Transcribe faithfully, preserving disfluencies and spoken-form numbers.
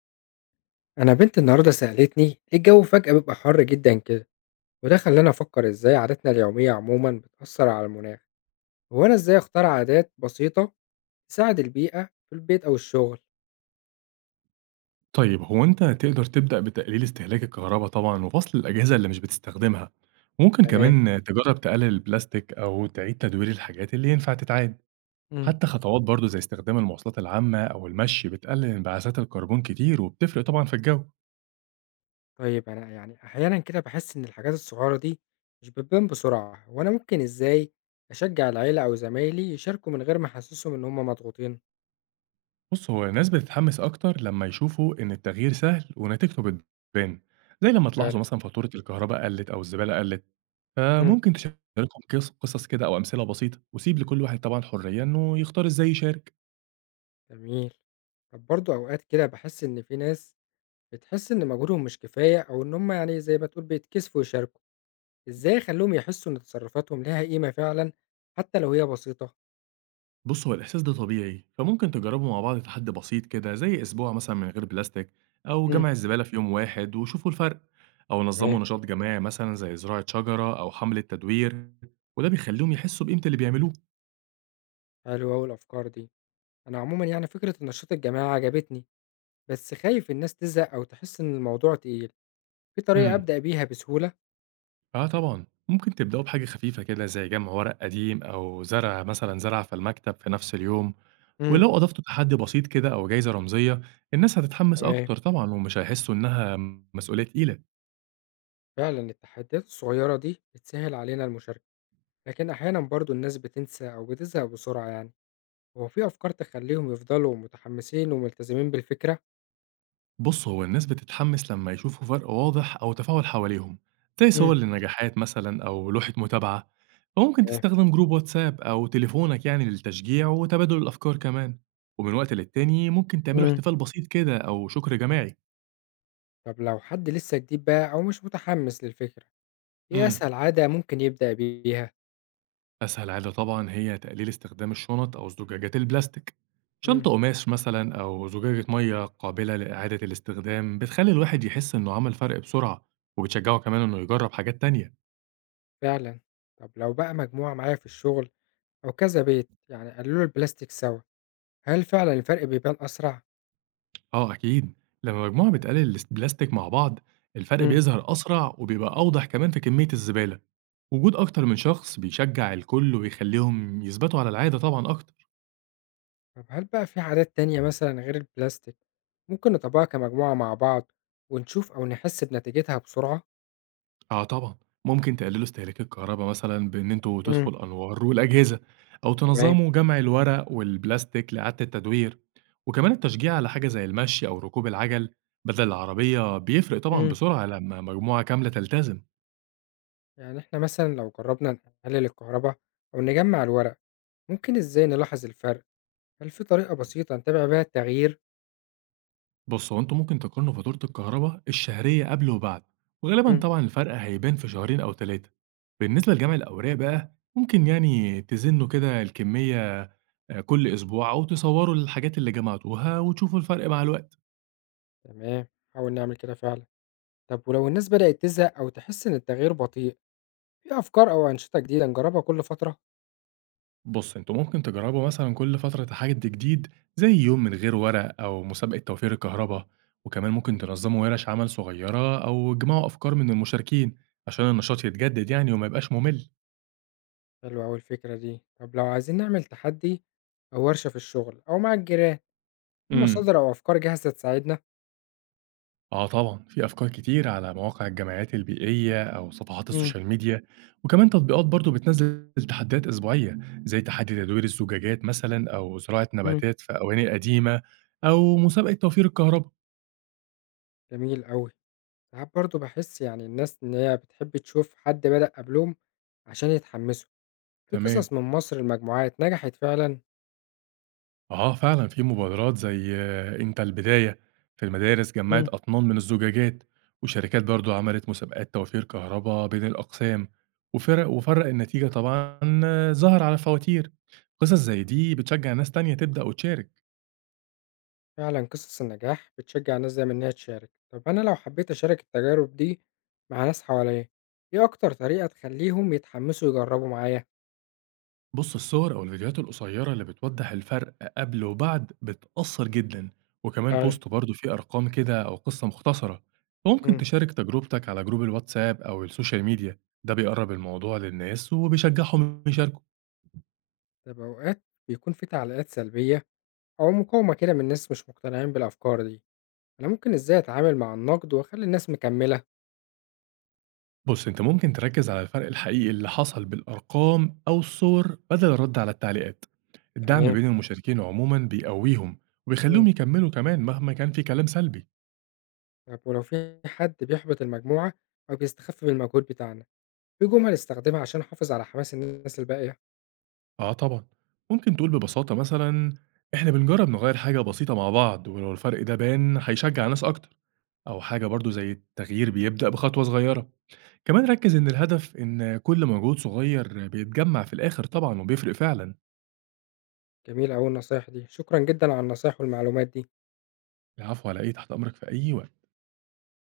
أنا بنتي النهاردة سألتني ليه الجو فجأة بيبقى حر جدا كده، وده خلاني أفكر إزاي عاداتنا اليومية عموما بتأثر على المناخ. هو أنا إزاي أختار عادات بسيطة تساعد البيئة في البيت أو الشغل؟ طيب هو أنت تقدر تبدأ بتقليل استهلاك الكهرباء طبعًا وفصل الأجهزة اللي مش بتستخدمها، وممكن تمام. كمان إمم. تجرّب تقلل البلاستيك أو تعيد تدوير الحاجات اللي ينفع تتعاد، مم. حتى خطوات برضه زي استخدام المواصلات العامة أو المشي بتقلل انبعاثات الكربون كتير وبتفرق طبعًا في الجو. طيب أنا يعني أحيانا كده بحس إن الحاجات الصغيرة دي مش بتبان بسرعة، وأنا ممكن إزاي أشجع العيلة أو زمايلي يشاركوا من غير ما أحسسهم إن هما مضغوطين؟ بُص هو الناس بتتحمس أكتر لمّا يشوفوا إن التغيير سهل ونتيجته بتبان، زي لمّا تلاحظوا فعلا. مثلًا فاتورة الكهرباء قلت أو الزبالة قلت، مم. فممكن تشاركهم قص قصص كده أو أمثلة بسيطة، وسيب لكل واحد طبعًا حرية إنه يختار إزاي يشارك. جميل. طب برضه أوقات كده بحس إن في ناس بتحس إن مجهودهم مش كفاية أو إن هما يعني زي ما تقول بيتكسفوا يشاركوا، إزاي أخلّيهم يحسّوا إن تصرفاتهم ليها قيمة فعلًا حتى لو هي بسيطة؟ بُص، هو الإحساس ده طبيعي، فممكن تجربوا مع بعض تحدي بسيط كده زي أسبوع مثلًا من غير بلاستيك أو إمم، جمع الزبالة في يوم واحد وشوفوا الفرق، أو تمام. نظموا نشاط جماعي مثلًا زي زراعة شجرة أو حملة تدوير، وده بيخليهم يحسوا بقيمة اللي بيعملوه. حلوة أوي الأفكار دي. أنا عمومًا يعني فكرة النشاط الجماعي عجبتني، بس خايف الناس تزهق أو تحس إن الموضوع تقيل. في طريقة امم. أبدأ بيها بسهولة؟ آه طبعًا، ممكن تبدأوا بحاجة خفيفة كده زي جمع ورق قديم أو زرع مثلًا زرعة في المكتب في نفس اليوم، إمم، ولو أضفتوا تحدي بسيط كده أو جايزة رمزية، الناس هتتحمس تمام. أكتر طبعًا ومش هيحسوا إنها مسؤولية تقيلة. فعلًا التحديات الصغيرة دي بتسهّل علينا المشاركة، لكن أحيانًا برضه الناس بتنسى أو بتزهق بسرعة يعني. هو في أفكار تخلّيهم يفضلوا متحمسين وملتزمين بالفكرة؟ بص هو الناس بتتحمس لما يشوفوا فرق واضح أو تفاعل حواليهم زي إمم، صور للنجاحات مثلا أو لوحة متابعة، فممكن تمام. تستخدم جروب واتساب أو تليفونك يعني للتشجيع وتبادل الأفكار كمان، ومن وقت للتاني ممكن تعملوا إمم. احتفال بسيط كده أو شكر جماعي. طب لو حد لسه جديد بقى أو مش متحمس للفكرة؟ إيه امم أسهل عادة ممكن يبدأ بيها؟ أسهل عادة طبعا هي تقليل استخدام الشنط أو زجاجات البلاستيك، إمم. شنطة قماش مثلا أو زجاجة مية قابلة لإعادة الاستخدام بتخلي الواحد يحس إنه عمل فرق بسرعة وبتشجعه كمان إنه يجرب حاجات تانية. فعلًا. طب لو بقى مجموعة معايا في الشغل أو كذا بيت يعني قللوا البلاستيك سوا، هل فعلًا الفرق بيبان أسرع؟ آه أكيد، لمّا مجموعة بتقلل الاس بلاستيك مع بعض، الفرق إمم. بيظهر أسرع وبيبقى أوضح كمان في كمية الزبالة، وجود أكتر من شخص بيشجع الكل ويخليهم يثبتوا على العادة طبعًا أكتر. طب هل بقى في عادات تانية مثلًا غير البلاستيك ممكن نطبقها كمجموعة مع بعض ونشوف أو نحس بنتيجتها بسرعة؟ آه طبعًا، ممكن تقللوا استهلاك الكهربا مثلًا بإن أنتم إمم، تطفوا الأنوار والأجهزة، أو تمام. تنظموا جمع الورق والبلاستيك لإعادة التدوير، وكمان التشجيع على حاجة زي المشي أو ركوب العجل بدل العربية بيفرق طبعًا إمم. بسرعة لمّا مجموعة كاملة تلتزم. يعني إحنا مثلًا لو جربنا نقلل الكهربا أو نجمع الورق، ممكن إزاي نلاحظ الفرق؟ هل في طريقة بسيطة نتابع بيها التغيير؟ بص هو انتوا ممكن تقارنوا فاتورة الكهرباء الشهرية قبل وبعد، وغالبا إمم. طبعا الفرق هيبان في شهرين أو ثلاثة. بالنسبة لجمع الأوراق بقى ممكن يعني تزنوا كده الكمية آه، كل أسبوع أو تصوروا الحاجات اللي جمعتوها وتشوفوا الفرق مع الوقت. تمام، هاحاول نعمل كده فعلًا. طب ولو الناس بدأت تزهق أو تحس إن التغيير بطيء، في أفكار أو أنشطة جديدة نجربها كل فترة؟ بص انتوا ممكن تجربوا مثلا كل فترة حد جديد زي يوم من غير ورق أو مسابقة توفير الكهرباء، وكمان ممكن تنظموا ورش عمل صغيرة أو تجمعوا أفكار من المشاركين عشان النشاط يتجدد يعني وما يبقاش ممل. حلوة أوي الفكرة دي، طب لو عايزين نعمل تحدي أو ورشة في الشغل أو مع الجيران، في امم مصادر أو أفكار جاهزة تساعدنا؟ آه طبعًا، في أفكار كتير على مواقع الجمعيات البيئية أو صفحات امم، السوشيال ميديا، وكمان تطبيقات برضه بتنزّل تحديات أسبوعية، زي تحدي تدوير الزجاجات مثلًا أو زراعة امم. نباتات في أواني قديمة أو مسابقة توفير الكهربا. جميل أوي، ساعات برضه بحس يعني الناس إن هي بتحب تشوف حد بدأ قبلهم عشان يتحمسوا، في تمام، قصص من مصر المجموعات نجحت فعلا؟ آه فعلًا في مبادرات زي آه، أنت البداية في المدارس جمّعت أطنان من الزجاجات، وشركات برضه عملت مسابقات توفير كهربا بين الأقسام، وفرق وفرق النتيجة طبعًا آه، ظهر على الفواتير. قصص زي دي بتشجّع ناس تانية تبدأ وتشارك. فعلا قصص النجاح بتشجع ناس دايما إنها تشارك. طب أنا لو حبيت أشارك التجارب دي مع ناس حواليا، إيه أكتر طريقة تخليهم يتحمسوا يجربوا معايا؟ بص الصور أو الفيديوهات القصيرة اللي بتوضح الفرق قبل وبعد بتأثر جدا، وكمان فعلا. بوست برضه فيه أرقام كده أو قصة مختصرة، فممكن مم. تشارك تجربتك على جروب الواتساب أو السوشيال ميديا. ده بيقرب الموضوع للناس وبيشجعهم يشاركوا. طب أوقات بيكون في تعليقات سلبية أو مقاومة كده من ناس مش مقتنعين بالأفكار دي، أنا ممكن إزاي أتعامل مع النقد وأخلي الناس مكملة؟ بص أنت ممكن تركز على الفرق الحقيقي اللي حصل بالأرقام أو الصور بدل الرد على التعليقات، الدعم تمام. بين المشاركين عموما بيقويهم مم. وبيخليهم يكملوا كمان مهما كان في كلام سلبي. طب ولو في حد بيحبط المجموعة أو بيستخف بالمجهود بتاعنا، في جمل استخدمها عشان أحافظ على حماس الناس الباقية؟ آه طبعًا، ممكن تقول ببساطة مثلًا إحنا بنجرّب نغيّر حاجة بسيطة مع بعض ولو الفرق ده بان هيشجّع ناس أكتر، أو حاجة برضه زي التغيير بيبدأ بخطوة صغيّرة، كمان ركّز إن الهدف إن كل مجهود صغيّر بيتجمّع في الآخر طبعًا وبيفرق فعلًا. جميل أوي النصايح دي، شكرا جدا على النصايح والمعلومات دي. العفو على إيه، تحت أمرك في أي وقت.